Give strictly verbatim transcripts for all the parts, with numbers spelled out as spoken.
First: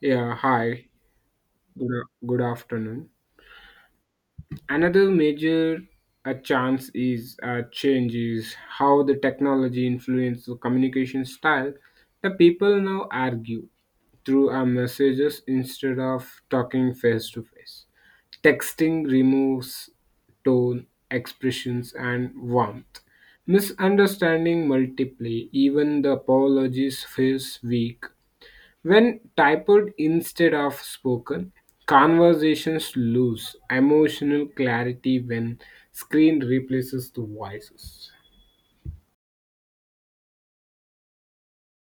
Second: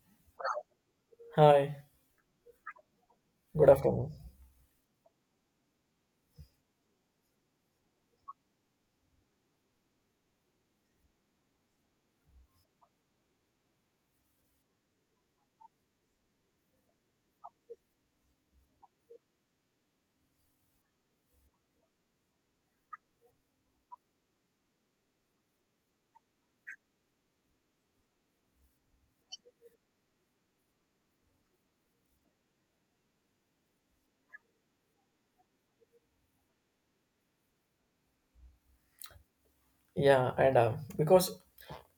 Yeah, hi. Hi, Good, a- good afternoon. good afternoon. Another major uh chance is uh, change is how the technology influences the communication style. The people now argue through our messages instead of talking face to face. Texting removes tone, expressions, and warmth. Misunderstanding multiply. Even the apologies feels weak. When typed instead of spoken, conversations lose emotional clarity when screen replaces the voices. Yeah, and uh, because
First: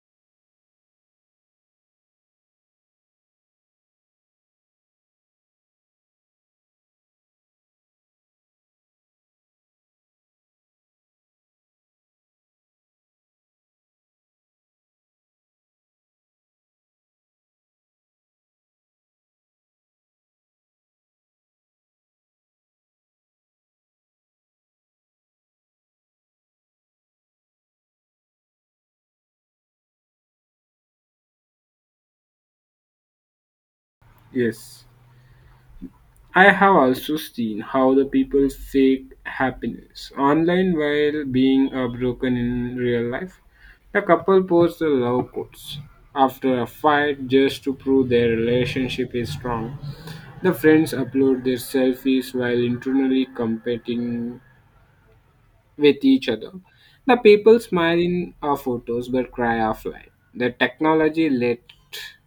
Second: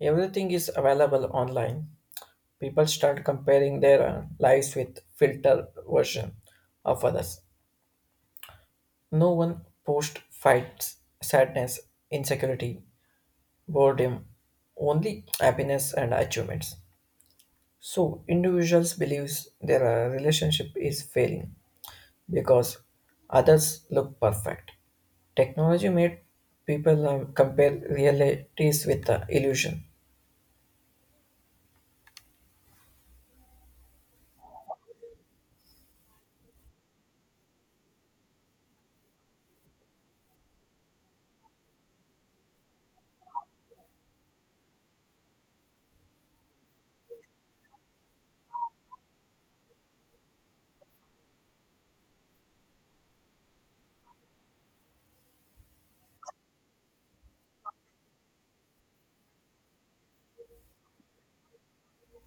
everything is available online, people start comparing their uh, lives with filter version of others. No one post fights, sadness, insecurity, boredom, only happiness and achievements. So individuals believes their uh, relationship is failing because others look perfect. Technology made people uh, compare realities with uh, illusion. Yes. I have also seen how the people fake happiness online while being uh, broken in real life. The couple posts the love quotes after a fight just to prove their relationship is strong. The friends upload their selfies while internally competing with each other. The people smile in our photos but cry offline. The technology let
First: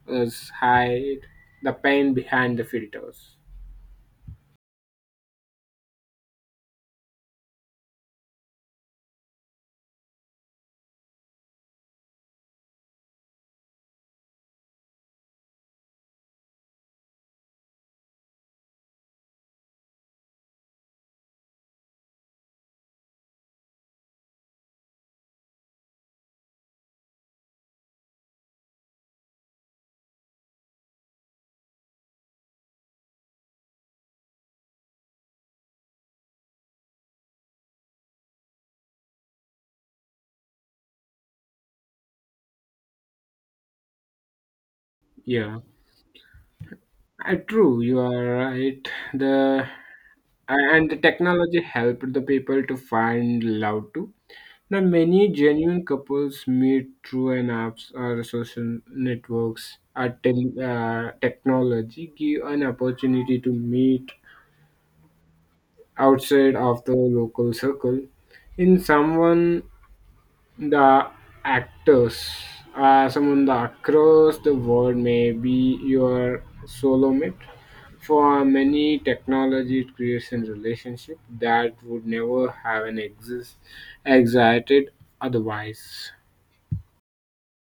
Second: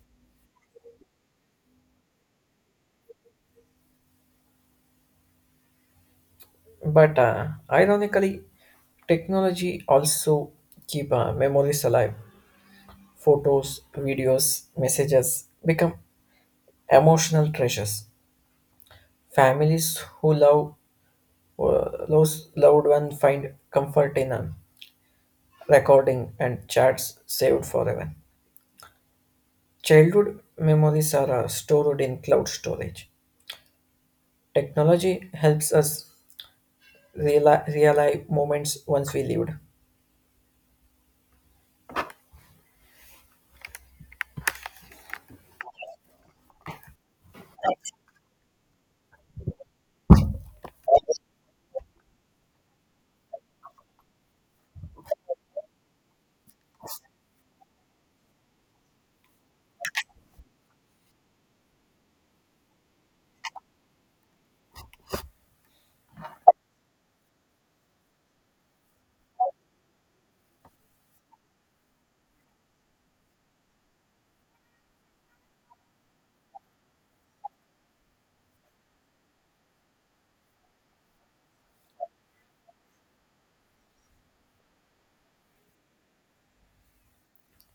us hide the pain behind the filters. But uh, ironically, technology also keep uh, memories alive. Photos, videos, messages become emotional treasures. Families who love uh, those loved ones find comfort in a recording and chats saved forever. Childhood memories are uh, stored in cloud storage. Technology helps us reali- realize moments once we lived. Yeah, Uh, true, you are right. The a- and the technology helped the people to find love too. Now, many genuine couples meet through an apps or social networks. At tel- uh, technology give an opportunity to meet outside of the local circle in someone the actors uh, someone the across the world may be your solo mate for many technology it creates a relationship that would never have an exist existed otherwise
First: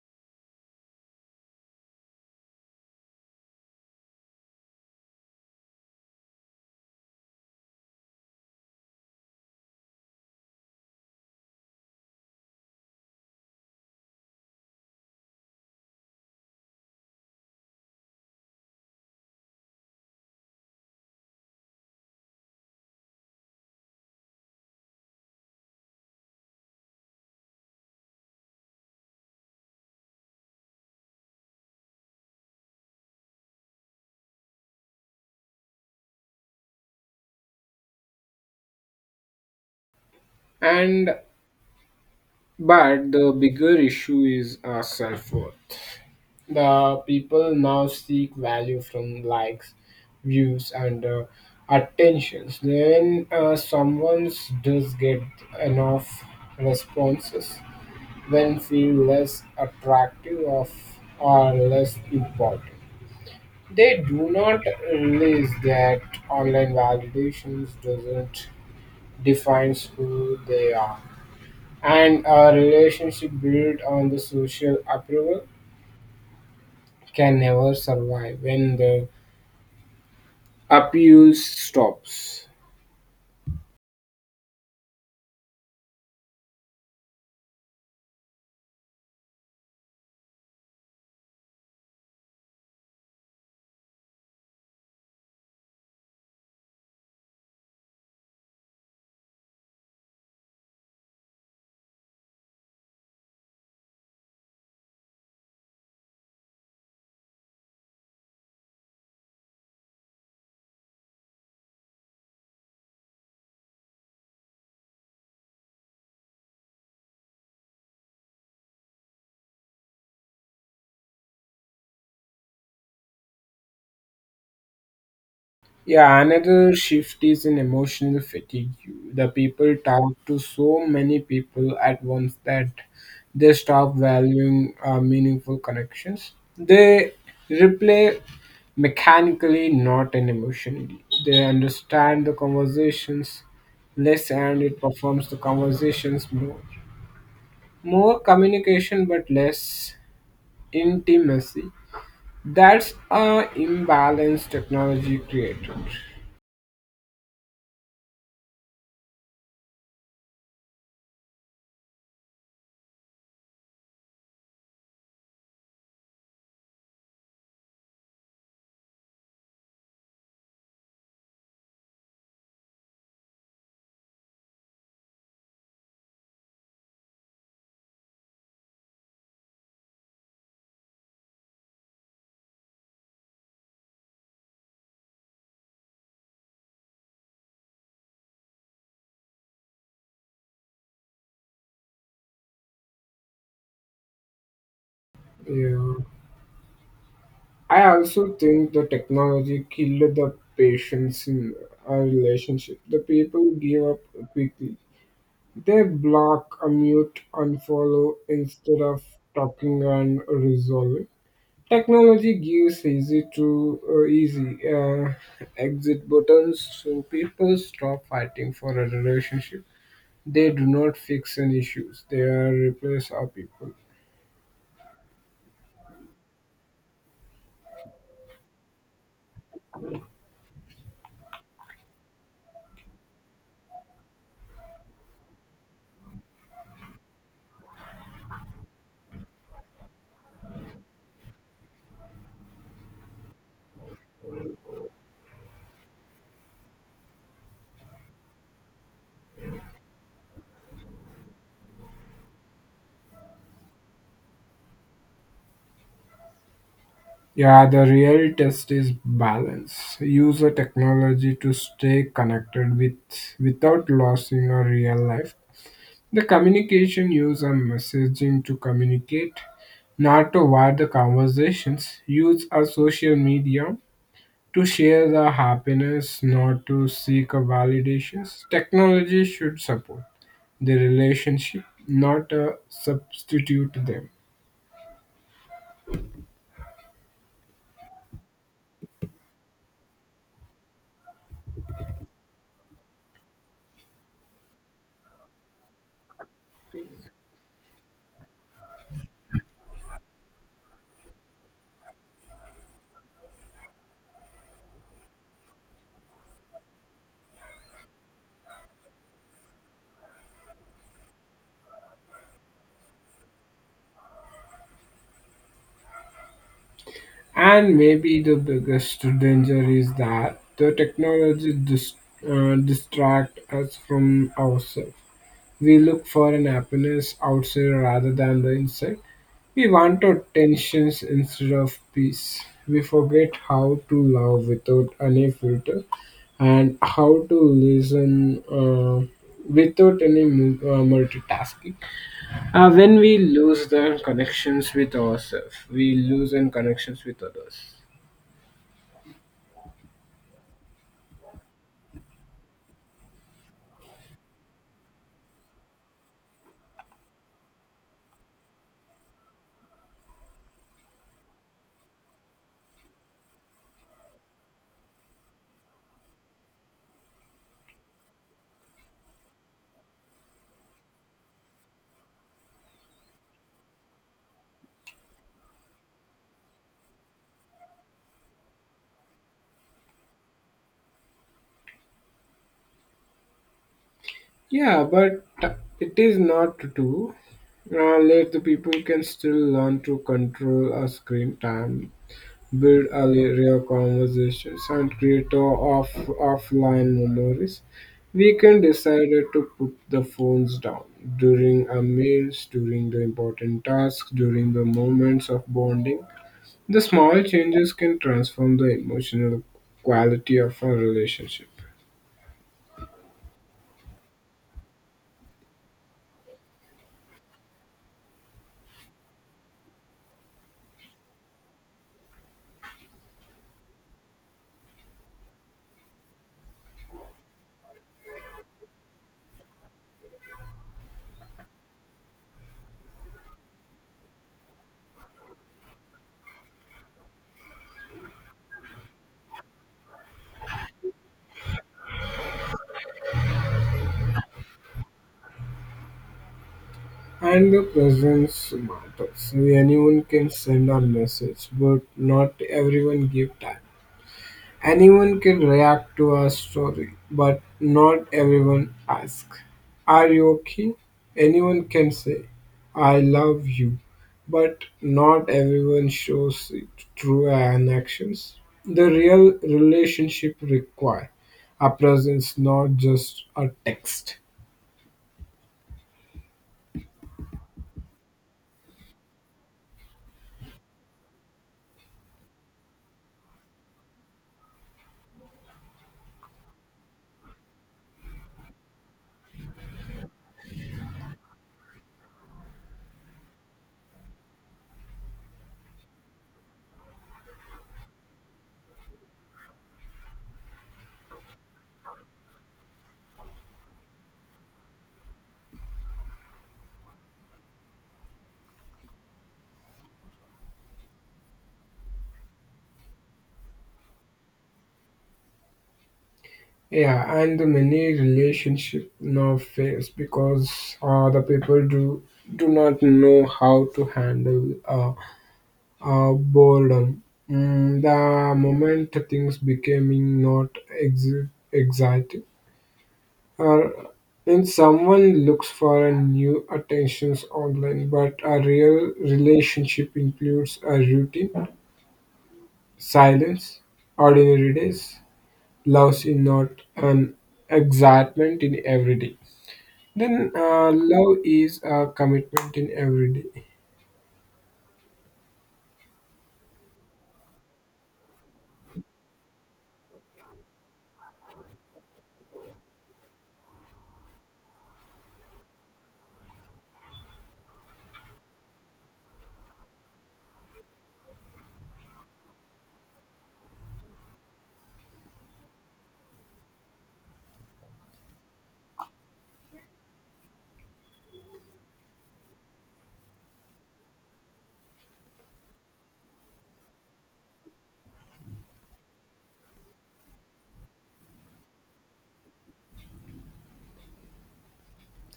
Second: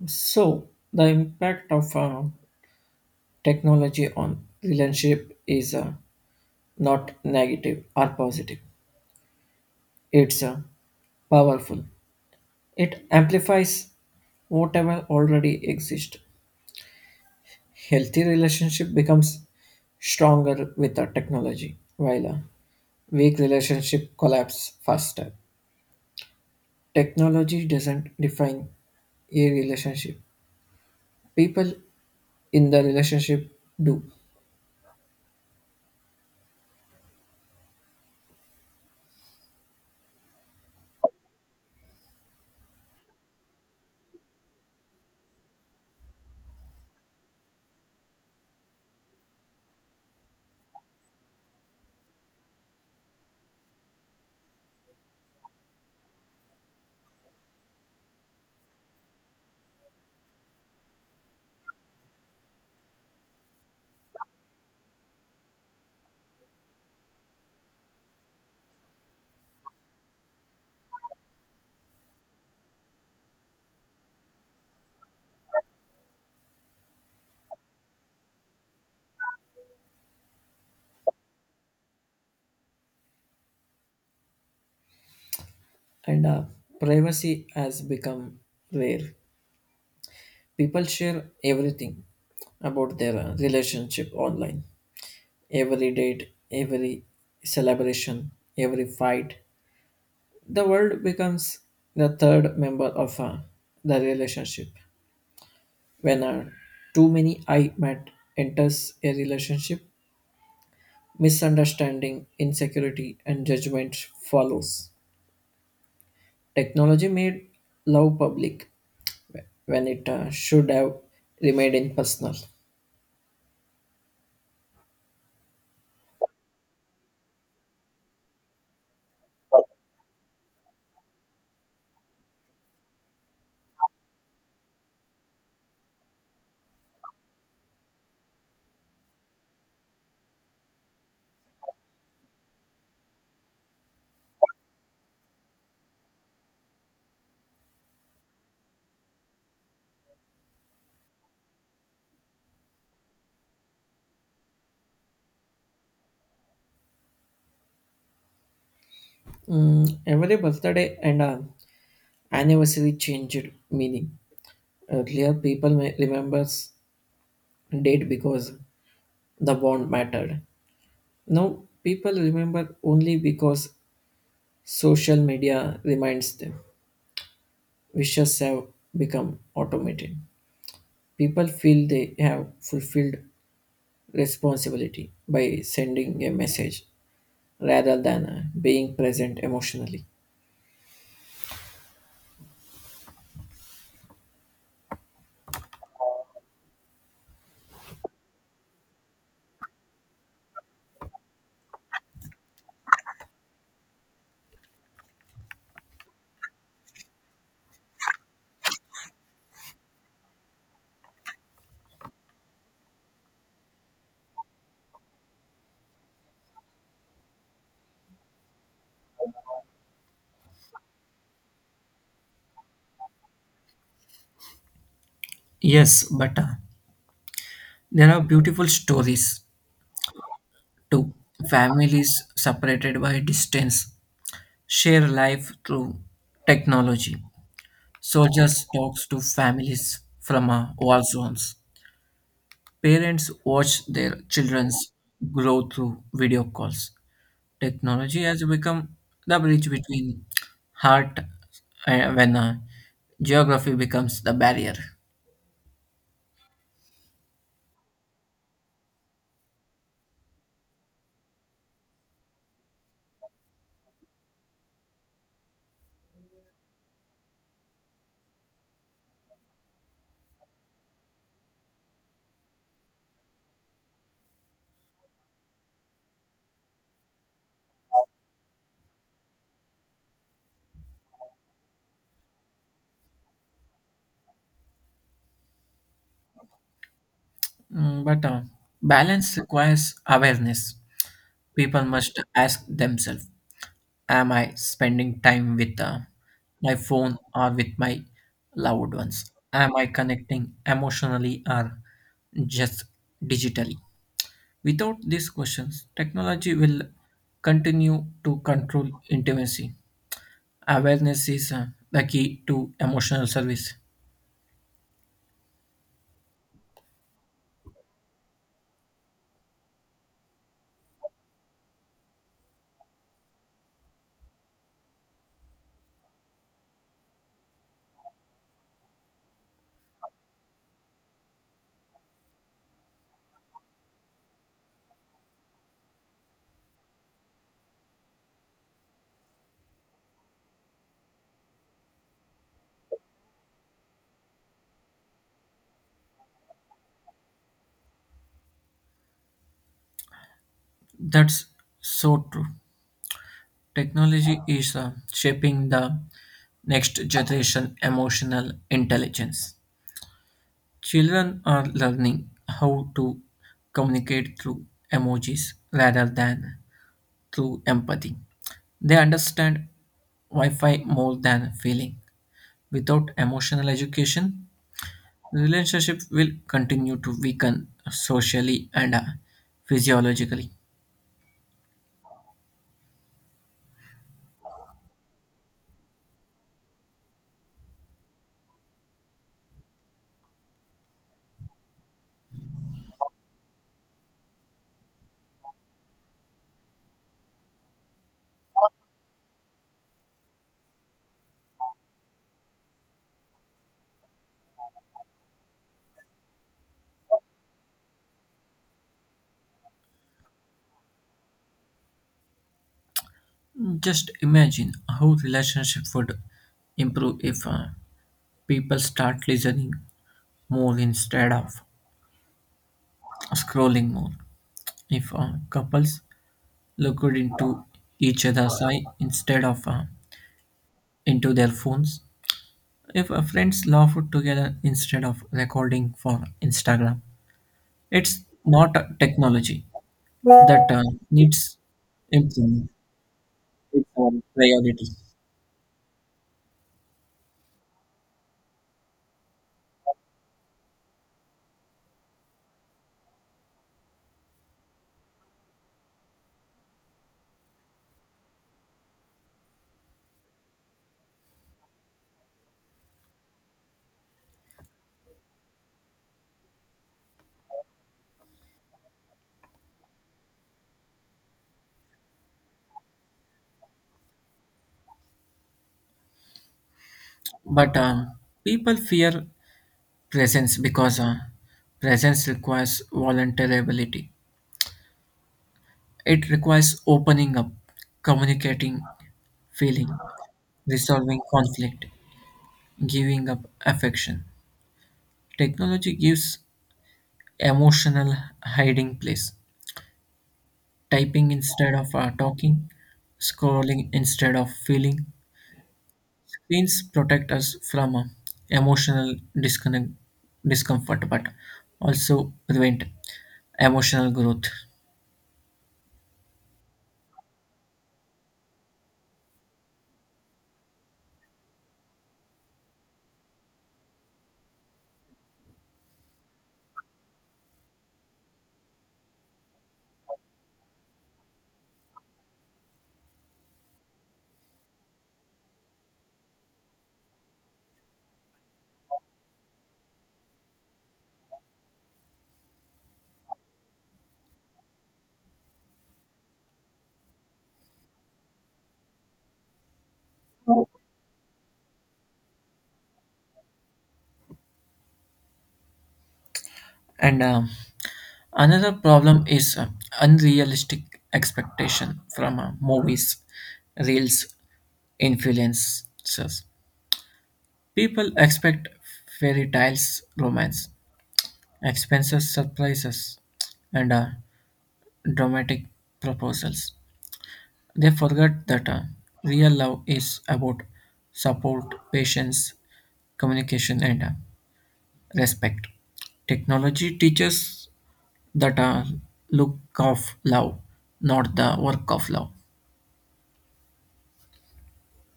So, the impact of uh, technology on relationship is uh, not negative or positive. It's uh, powerful. It amplifies whatever already exists. Healthy relationship becomes stronger with the technology, while a weak relationship collapse faster. Technology doesn't define a relationship; people in the relationship do. and but the bigger issue is our self-worth. The people now seek value from likes, views, and uh, attentions. When uh, someone does get enough responses, then feel less attractive of or less important. They do not realize that online validations doesn't defines who they are, and a relationship built on the social approval can never survive when the Appeals stops. And uh, Privacy has become rare. People share everything about their uh, relationship online, every date, every celebration, every fight. The world becomes the third member of uh, the relationship. When uh, too many I met enters a relationship, misunderstanding, insecurity and judgment follows. Technology made love public when it uh, should have remained impersonal. Yeah, another shift is in emotional fatigue. The people talk to so many people at once that they stop valuing uh, meaningful connections. They replay mechanically, not in emotionally. They understand the conversations less and it performs the conversations more. More communication but less intimacy. That's a imbalance technology created. Mm, every birthday and uh, anniversary changed meaning. Earlier, people may remembers date because the bond mattered. Now, people remember only because social media reminds them. Wishes have become automated. People feel they have fulfilled responsibility by sending a message rather than uh, being present emotionally. Yeah. I also think the technology killed the patience in our relationship. The people give up quickly. They block, unmute, unfollow instead of talking and resolving. Technology gives easy to uh, easy uh, exit buttons, so people stop fighting for a relationship. They do not fix any issues. They are replace our people. Yes, but uh, there are beautiful stories too. Families separated by distance share life through technology. Soldiers talks to families from uh, war zones. Parents watch their children's grow through video calls. Technology has become the bridge between heart uh, when uh, geography becomes the barrier. Yeah, the real test is balance. Use the technology to stay connected with without losing your real life. The communication use a messaging to communicate, not to wire the conversations. Use a social media to share the happiness, not to seek a validations. Technology should support the relationship, not uh, substitute them. Mm, but uh, balance requires awareness. People must ask themselves, am I spending time with uh, my phone or with my loved ones? Am I connecting emotionally or just digitally? Without these questions, technology will continue to control intimacy. Awareness is uh, the key to emotional service. And maybe the biggest danger is that the technology dis- uh, distract us from ourselves. We look for an happiness outside rather than the inside. We want our tensions instead of peace. We forget how to love without any filter and how to listen uh, without any mu- uh, multitasking. Uh, when we lose the connections with ourselves, we lose in connections with others. That's so true. Technology is uh, shaping the next generation emotional intelligence. Children are learning how to communicate through emojis rather than through empathy. They understand Wi Fi more than feeling. Without emotional education, relationship will continue to weaken socially and uh, physiologically. Yeah, but it is not to do. Uh, let the people can still learn to control a screen time, build a real conversations, and create a off offline memories. We can decide to put the phones down during our meals, during the important tasks, during the moments of bonding. The small changes can transform the emotional quality of our relationship. Just imagine how relationship would improve if uh, people start listening more instead of scrolling more. If uh, couples looked into each other's eye instead of uh, into their phones. If uh, friends laugh together instead of recording for Instagram, it's not a technology that uh, needs improvement. It's our priority. And the presence matters. Anyone can send a message, but not everyone give time. Anyone can react to a story, but not everyone ask. Are you okay? Anyone can say, I love you, but not everyone shows it through an actions. The real relationship require a presence, not just a text. But um, people fear presence because uh, presence requires vulnerability. It requires opening up, communicating, feeling, resolving conflict, giving up affection. Technology gives emotional hiding place. Typing instead of uh, talking, scrolling instead of feeling. Screens protect us from uh, emotional disconnect, discomfort, but also prevent emotional growth. Yeah, and the many relationship now fails because uh, the people do do not know how to handle uh, uh, boredom. Mm, the moment things becoming not exi- exciting, or when someone looks for a new attentions online, but a real relationship includes a routine, silence, ordinary days, loves in not an excitement in every day. Then uh, love is a commitment in every day. And um, Another problem is uh, unrealistic expectation from uh, movies, reels, influencers. People expect fairy tales romance expenses, surprises, and uh, dramatic proposals. They forget that uh, real love is about support, patience, communication, and uh, respect. Technology teaches that uh, look of love, not the work of love.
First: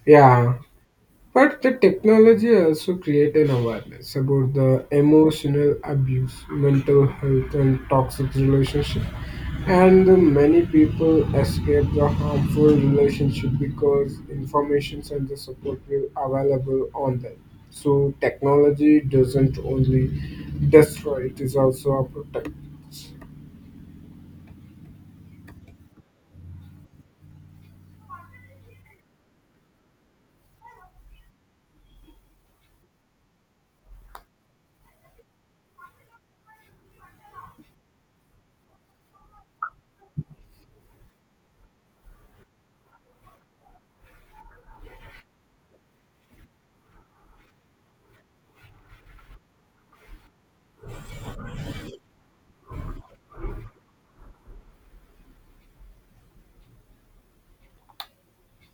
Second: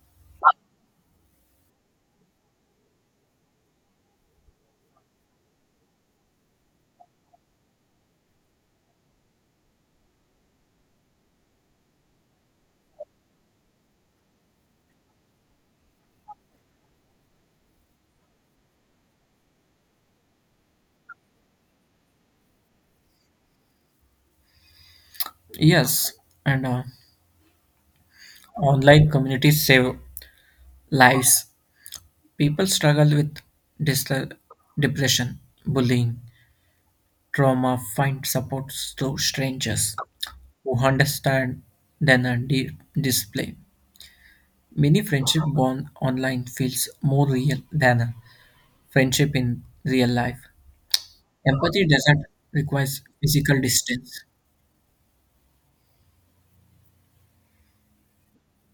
Yeah, but the technology also create an awareness about the emotional abuse, mental health, and toxic relationship. And the many people escape the harmful relationship because informations and the support will available on them. So technology doesn't only destroy; it is also a protect. Yes, and uh, online communities save lives. People struggle with dis- depression, bullying, trauma, find support through strangers who understand than a di- display. Many friendship born online feels more real than a friendship in real life. Empathy doesn't require physical distance.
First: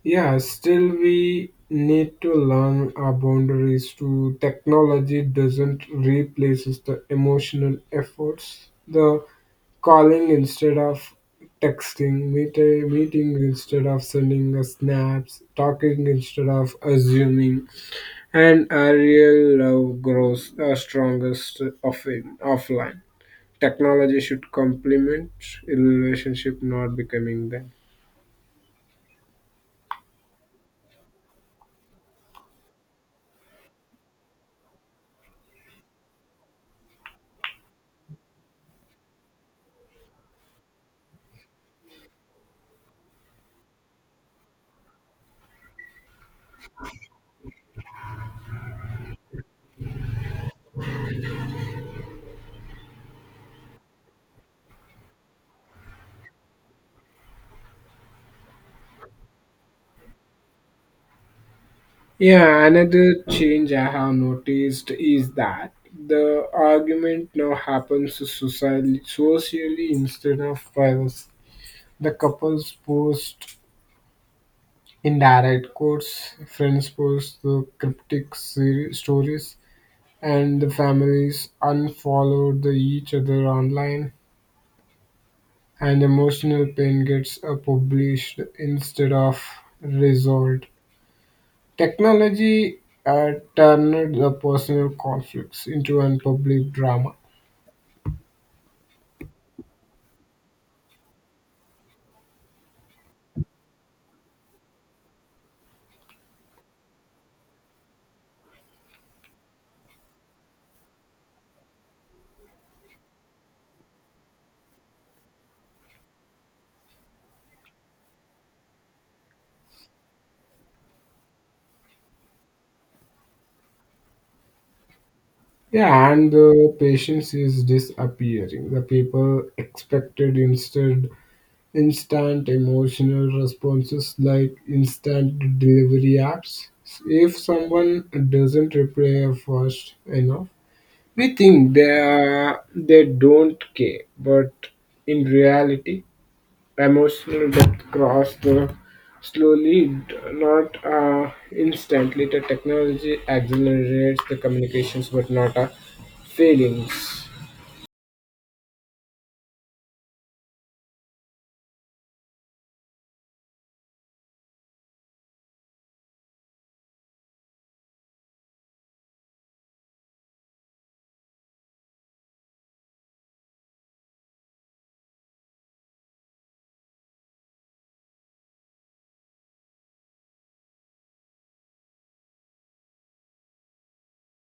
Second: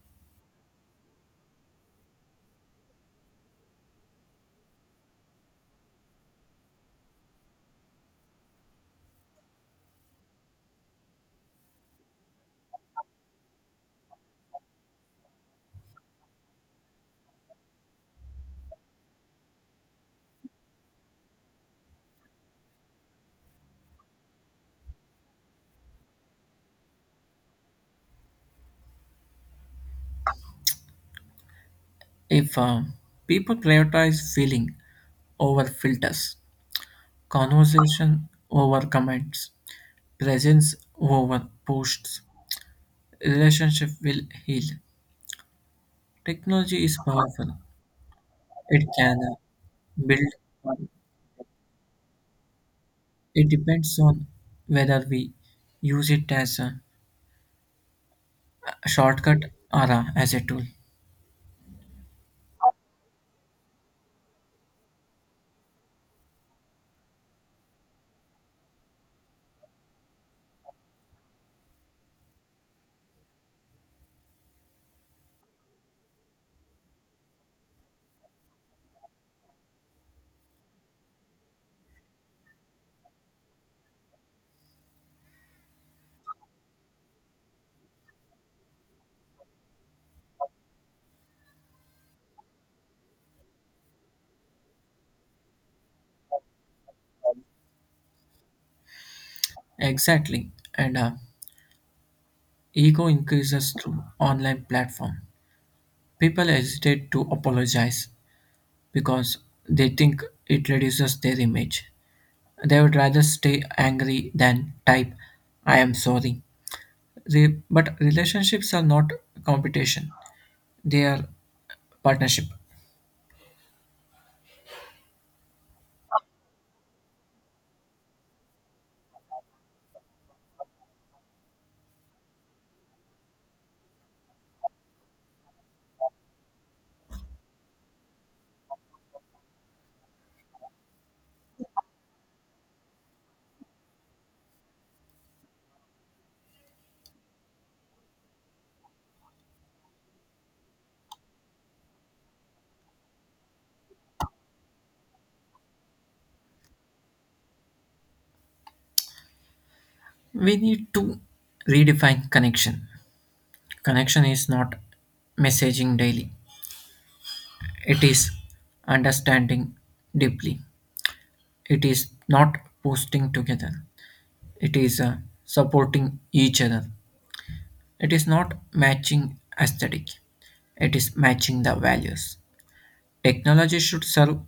Yeah, still we need to learn our boundaries to technology doesn't replace the emotional efforts. The calling instead of texting, meet meeting instead of sending a snaps, talking instead of assuming, and a real love grows the strongest off offline. Technology should complement relationship, not becoming them. If uh, people prioritize feeling over filters, conversation over comments, presence over posts, relationship will heal. Technology is powerful. It can uh, build. It depends on whether we use it as a shortcut or a, as a tool. Yeah, another change I have noticed is that the argument now happens socially, socially instead of privacy. The couples post indirect quotes, friends post the cryptic seri- stories, and the families unfollow the each other online. And emotional pain gets uh, published instead of resolved. Technology uh, turned the personal conflicts into a public drama. Exactly. And uh, Ego increases through online platform. People hesitate to apologize because they think it reduces their image. They would rather stay angry than type, I am sorry. Re- but relationships are not competition, they are partnership. Yeah, and the patience is disappearing. The people expected instead instant emotional responses like instant delivery apps. If someone doesn't reply fast enough, we think they, are, they don't care, but in reality, emotional depth grows the slowly, d- not uh, instantly. The technology accelerates the communications, but not our feelings. We need to redefine connection. Connection is not messaging daily, it is understanding deeply, it is not posting together, it is uh, supporting each other, it is not matching aesthetic, it is matching the values. Technology should serve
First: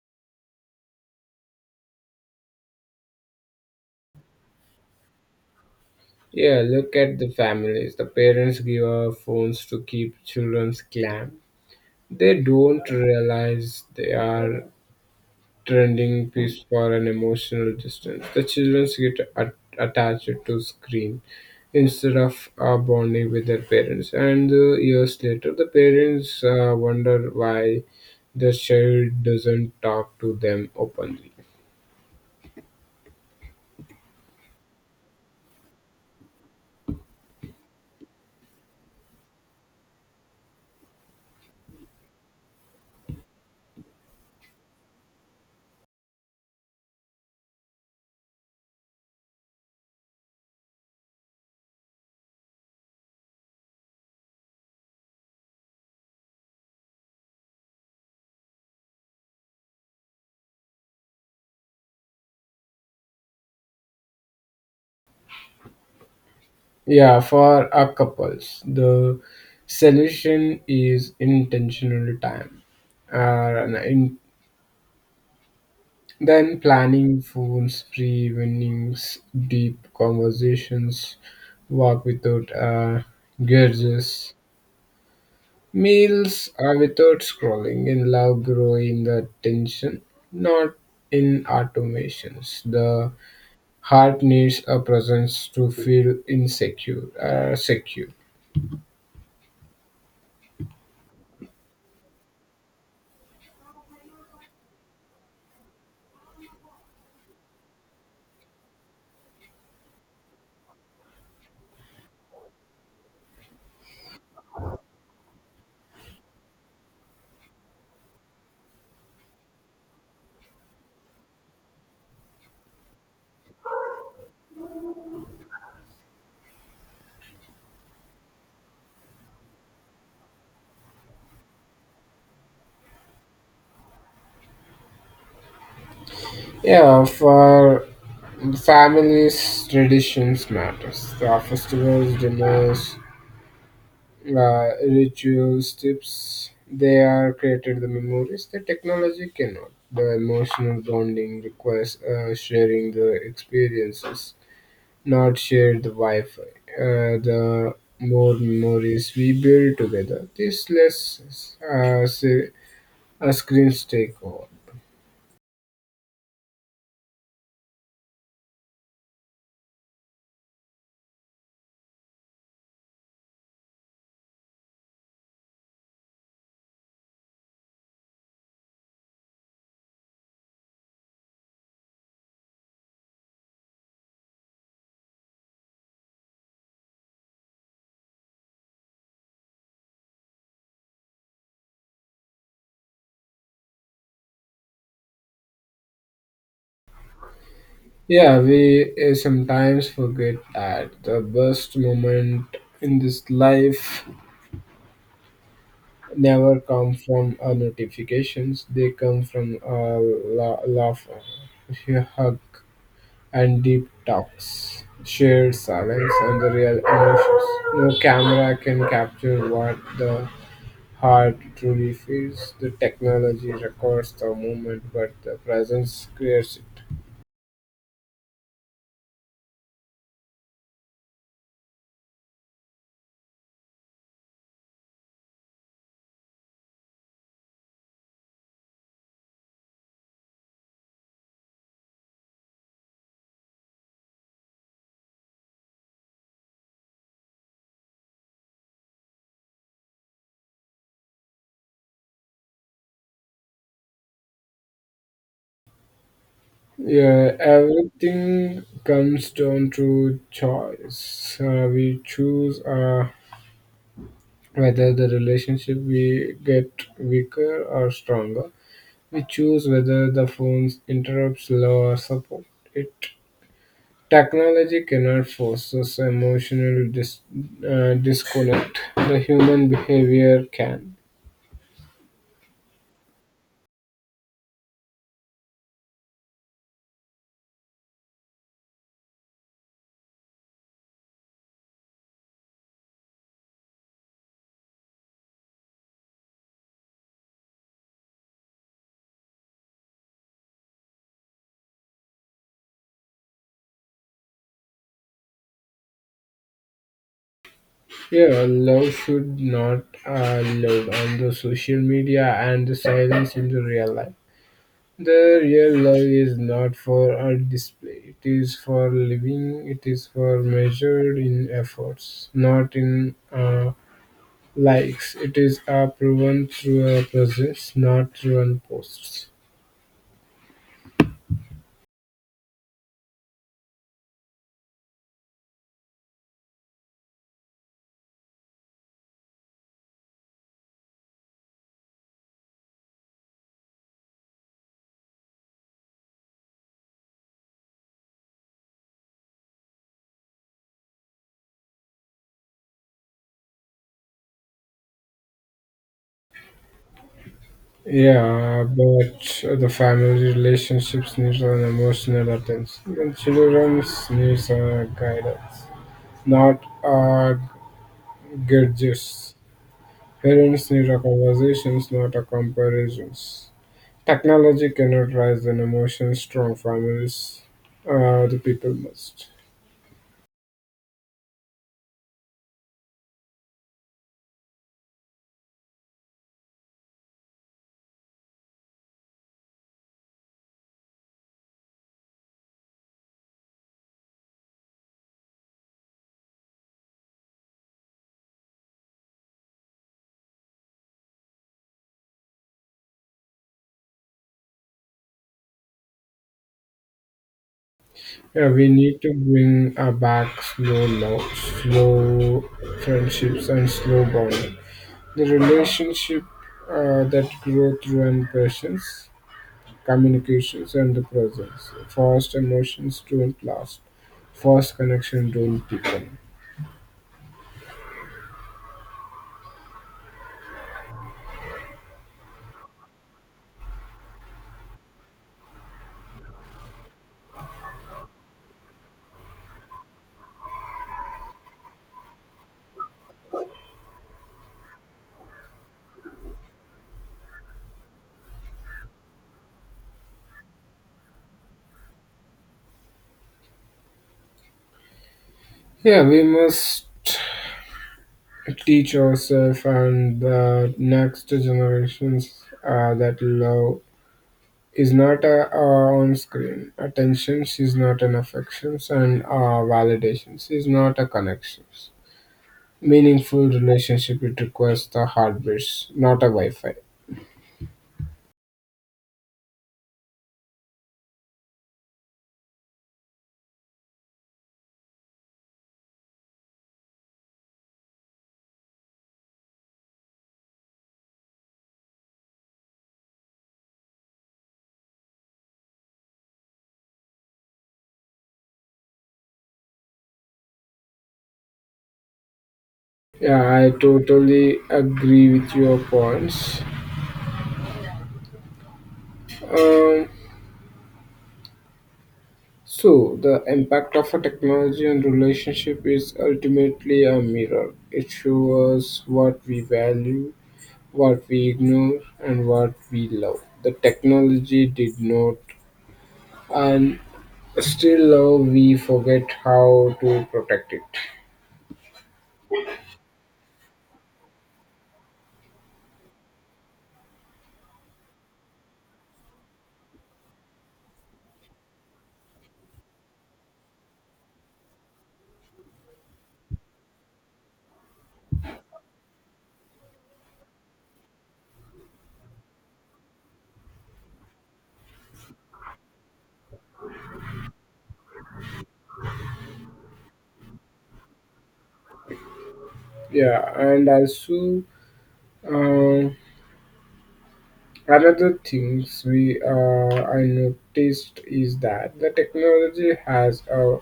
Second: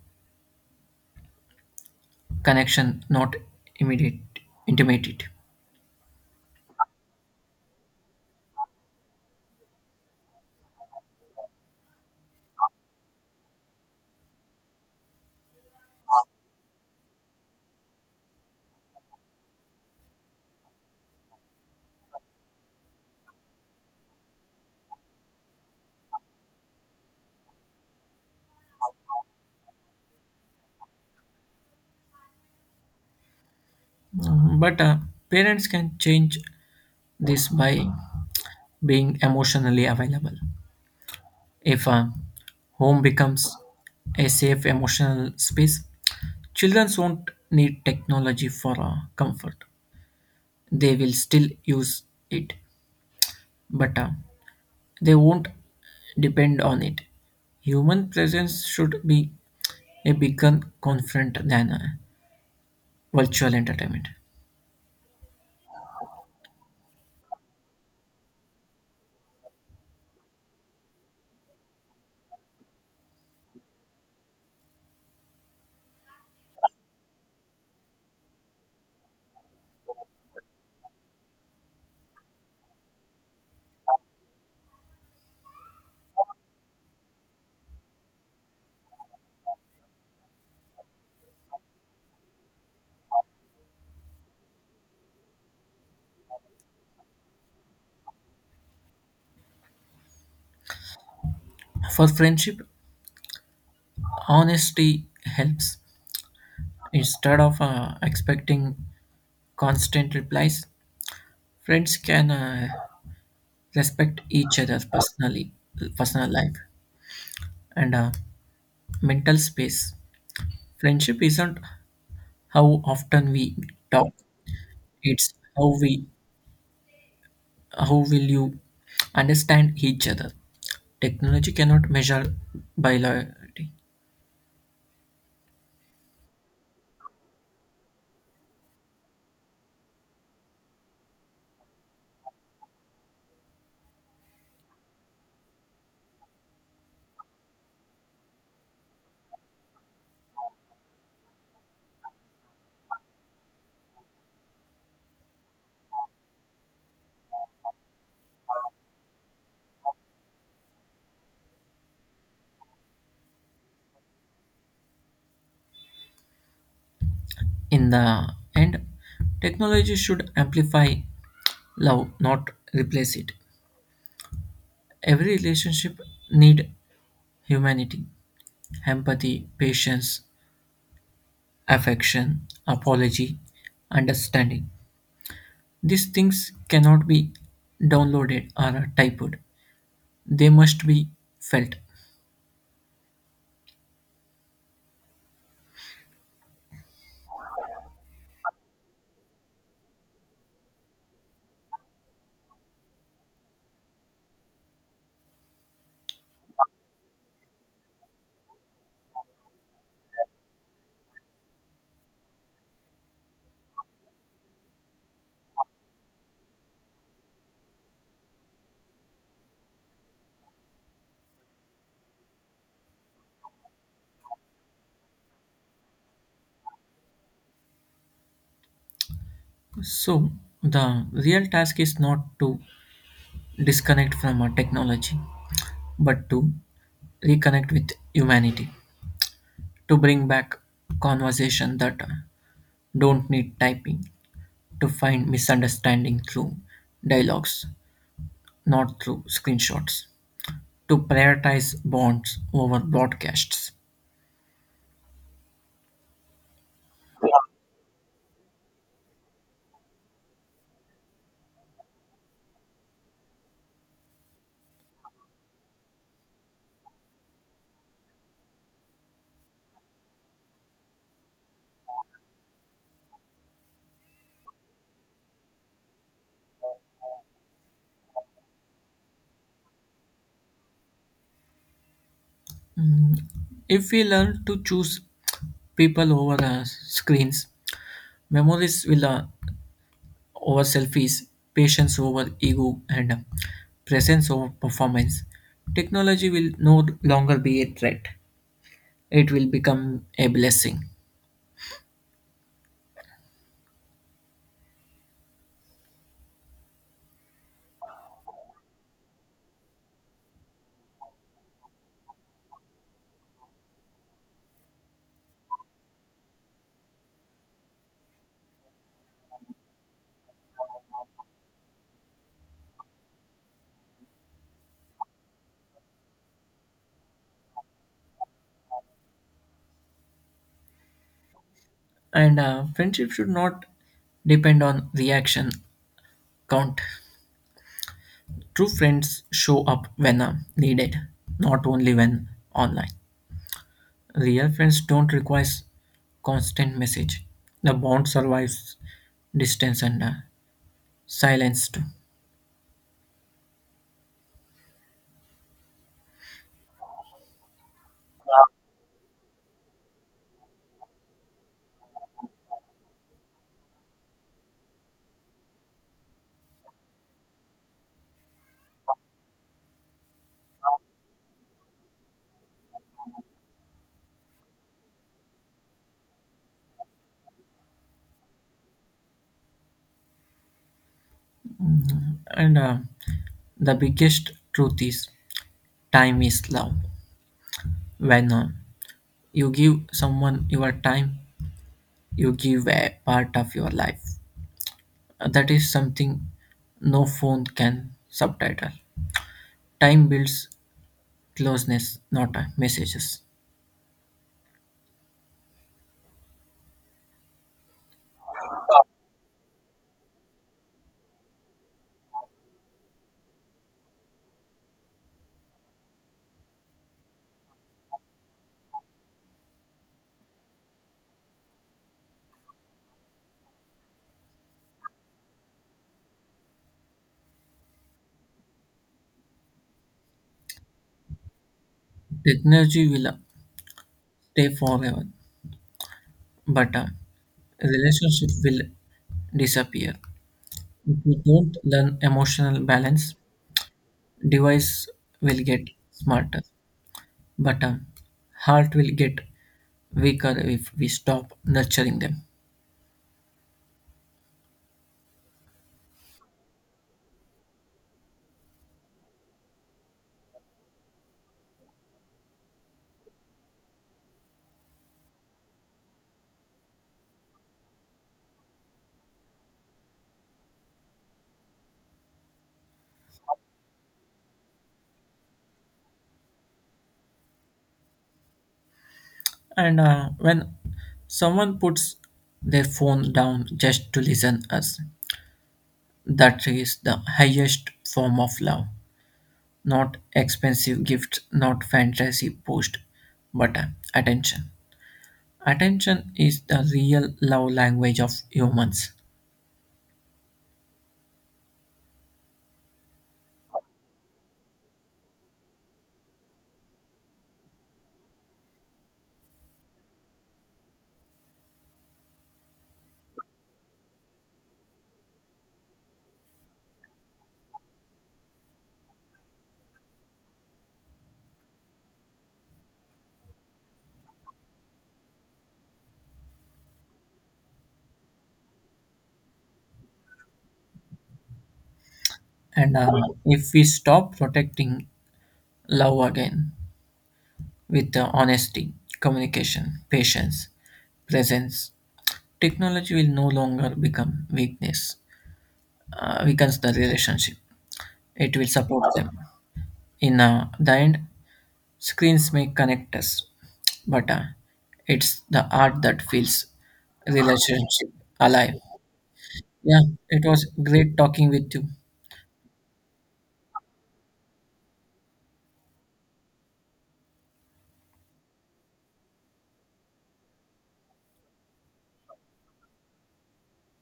connection, not immediate, intimate it. Yeah, look at the families. The parents give our phones to keep children's calm. They don't realize they are trending piece for an emotional distance. The children get at- attached to screen instead of uh, bonding with their parents, and uh, years later, the parents uh, wonder why the child doesn't talk to them openly. Mhm. But uh, parents can change this by being emotionally available. If a home becomes a safe emotional space, children won't need technology for uh, comfort. They will still use it, but uh, they won't depend on it. Human presence should be a bigger confront than uh, virtual entertainment. Yeah, for our couples, the solution is intentional time. Uh, an Then planning phone spree winnings, deep conversations, walk without uh, gurges, meals are without scrolling, and love grow in the tension, not in automations. The heart needs a presence to feel insecure, uh, secure. For friendship, honesty helps. Instead of uh, expecting constant replies, friends can uh, respect each other's personally, personal life, and uh, mental space. Friendship isn't how often we talk; it's how we how will you understand each other. Technology cannot measure biology. Yeah, for families, traditions matters. The festivals, dinners, uh, rituals, tips. They are created the memories that technology cannot. The emotional bonding requires uh, sharing the experiences, not share the Wi-Fi. Uh, the more memories we build together, this less uh, say, uh, screens take over. In the end, technology should amplify love, not replace it. Every relationship need humanity, empathy, patience, affection, apology, understanding. These things cannot be downloaded or typed, they must be felt. Yeah, we uh, sometimes forget that the best moment in this life never come from uh, notifications. They come from uh, la- laugh, uh, hug, and deep talks, shared silence, and the real emotions. No camera can capture what the heart truly feels. The technology records the moment, but the presence creates it. So, the real task is not to disconnect from a technology, but to reconnect with humanity, to bring back conversation that uh, don't need typing, to find misunderstanding through dialogues, not through screenshots, to prioritize bonds over broadcasts. Yeah, everything comes down to choice. Uh, we choose uh, whether the relationship we get weaker or stronger, we choose whether the phone's interrupts love or support it. Technology cannot force us emotional dis- uh, disconnect. The human behavior can. If we learn to choose people over uh, screens, memories will uh, over selfies, patience over ego, and uh, presence over performance. Technology will no longer be a threat, it will become a blessing. Yeah, love should not uh, load on the social media and the silence in the real life. The real love is not for art display. It is for living. It is for measured in efforts, not in uh, likes. It is uh, proven through a presence, not through an posts. And uh, Friendship should not depend on reaction count. True friends show up when uh, needed, not only when online. Real friends don't require constant message. The bond survives distance and uh, silence too. Yeah, but the family relationships needs an emotional attention. And children needs a guidance, not a gadgets. Parents need a conversations, not a comparisons. Technology cannot rise an emotion strong families. Uh, the people must. And uh, The biggest truth is time is love. When uh, you give someone your time, you give a part of your life. Uh, That is something no phone can subtitle. Time builds closeness, not uh, messages. Yeah, we need to bring uh, back slow love, slow friendships, and slow bonding. The relationship uh, that grow through and patience, communications, and the presence. Fast emotions don't last. Fast connection don't deepen. Technology will uh, stay forever, but uh, relationship will disappear. If we don't learn emotional balance, device will get smarter, but um, heart will get weaker if we stop nurturing them. Yeah, we must teach ourselves and the next generations uh, that love is not a, a on-screen attention, she's not an affections and uh, validation, she's not a connections, meaningful relationship it requires the hardwares not a Wi-Fi. And uh, When someone puts their phone down just to listen us, that is the highest form of love. Not expensive gifts, not fantasy post, but uh, attention. Attention is the real love language of humans. Yeah, I totally agree with your points. um, so the impact of a technology on relationship is ultimately a mirror. It shows us what we value, what we ignore, and what we love. The technology did not, and still, though, we forget how to protect it. And uh, If we stop protecting love again with uh, honesty, communication, patience, presence, technology will no longer become weakness, uh, weakens the relationship. It will support them. In uh, the end, screens may connect us, but uh, it's the art that feels relationship alive. Yeah, it was great talking with you. Yeah, and also uh, another things we uh, I noticed is that the technology has a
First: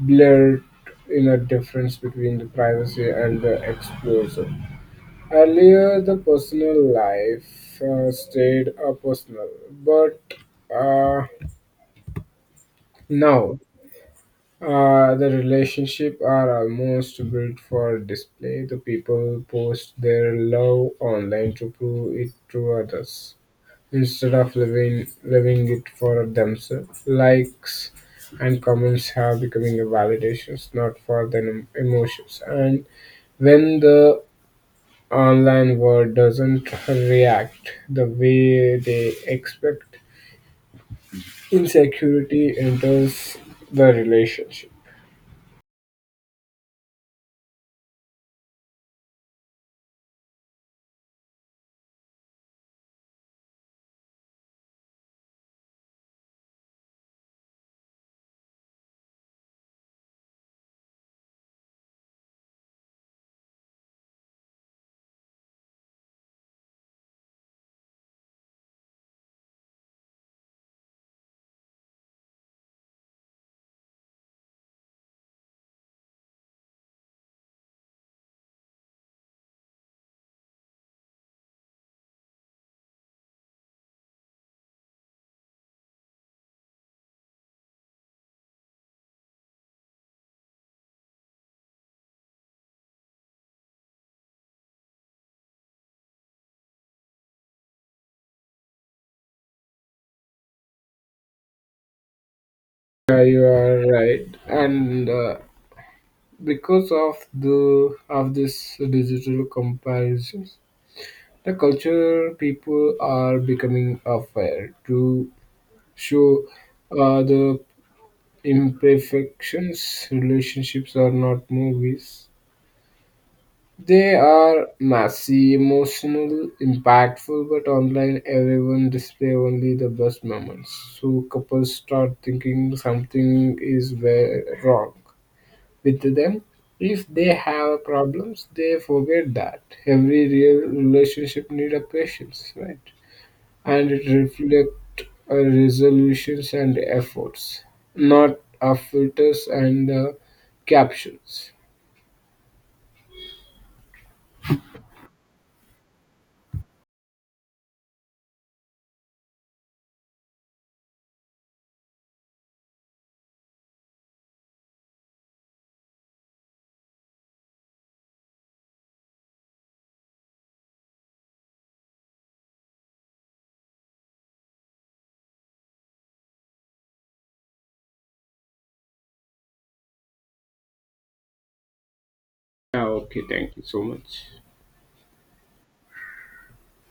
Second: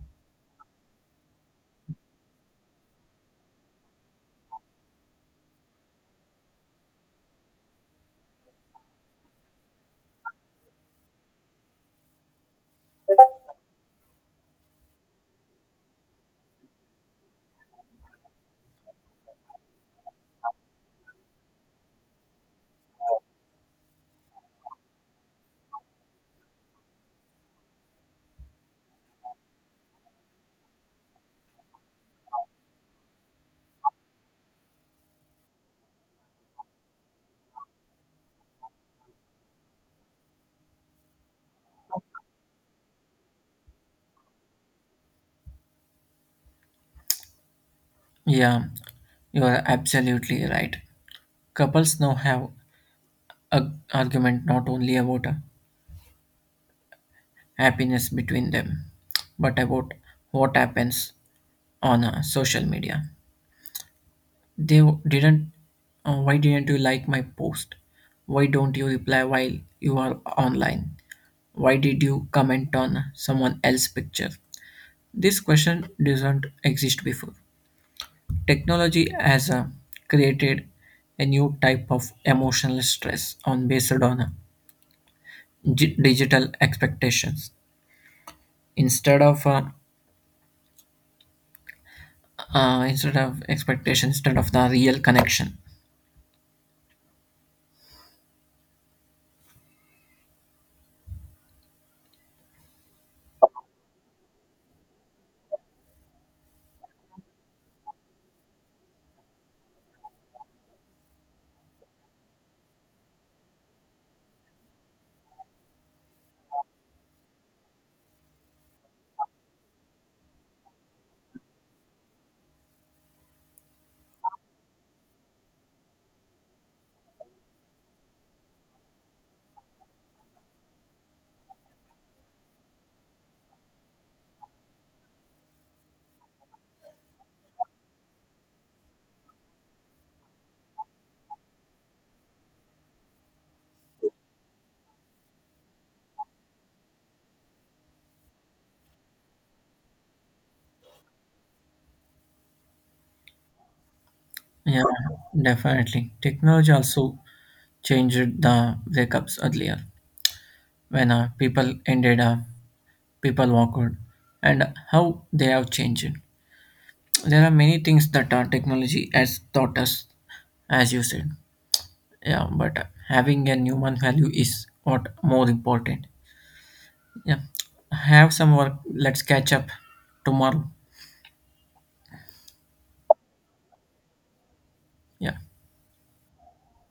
blurred in a difference between the privacy and the exposure. Earlier, the personal life uh, stayed a personal, but uh, now Uh, the relationship are almost built for display. The people post their love online to prove it to others instead of living living it for themselves. Likes and comments have becoming a validations, not for the em- emotions. And when the online world doesn't react the way they expect, insecurity enters the relationship. Yeah, you are absolutely right. Couples now have a argument not only about uh, happiness between them, but about what happens on uh, social media. They w- didn't. Uh, why didn't you like my post? Why don't you reply while you are online? Why did you comment on someone else's picture? This question doesn't exist before. Technology has uh, created a new type of emotional stress on based on uh, gi- digital expectations. Instead of uh, uh, instead of expectation, instead of the real connection. Yeah, you are right, and uh, because of the of this digital comparisons, the culture people are becoming aware to show uh, the imperfections. Relationships are not movies; they are messy, emotional, impactful. But online, everyone display only the best moments. So couples start thinking something is very wrong with them. If they have problems, they forget that every real relationship need a patience, right? And it reflect uh, resolutions and efforts, not our filters and uh, captions. Yeah, definitely. Technology also changed the breakups earlier when uh, people ended up, people walked, out, and how they have changed. There are many things that uh, technology has taught us, as you said. Yeah, but having a human value is what more important. Yeah, have some work. Let's catch up tomorrow. Yeah, okay, thank you so much. Yeah.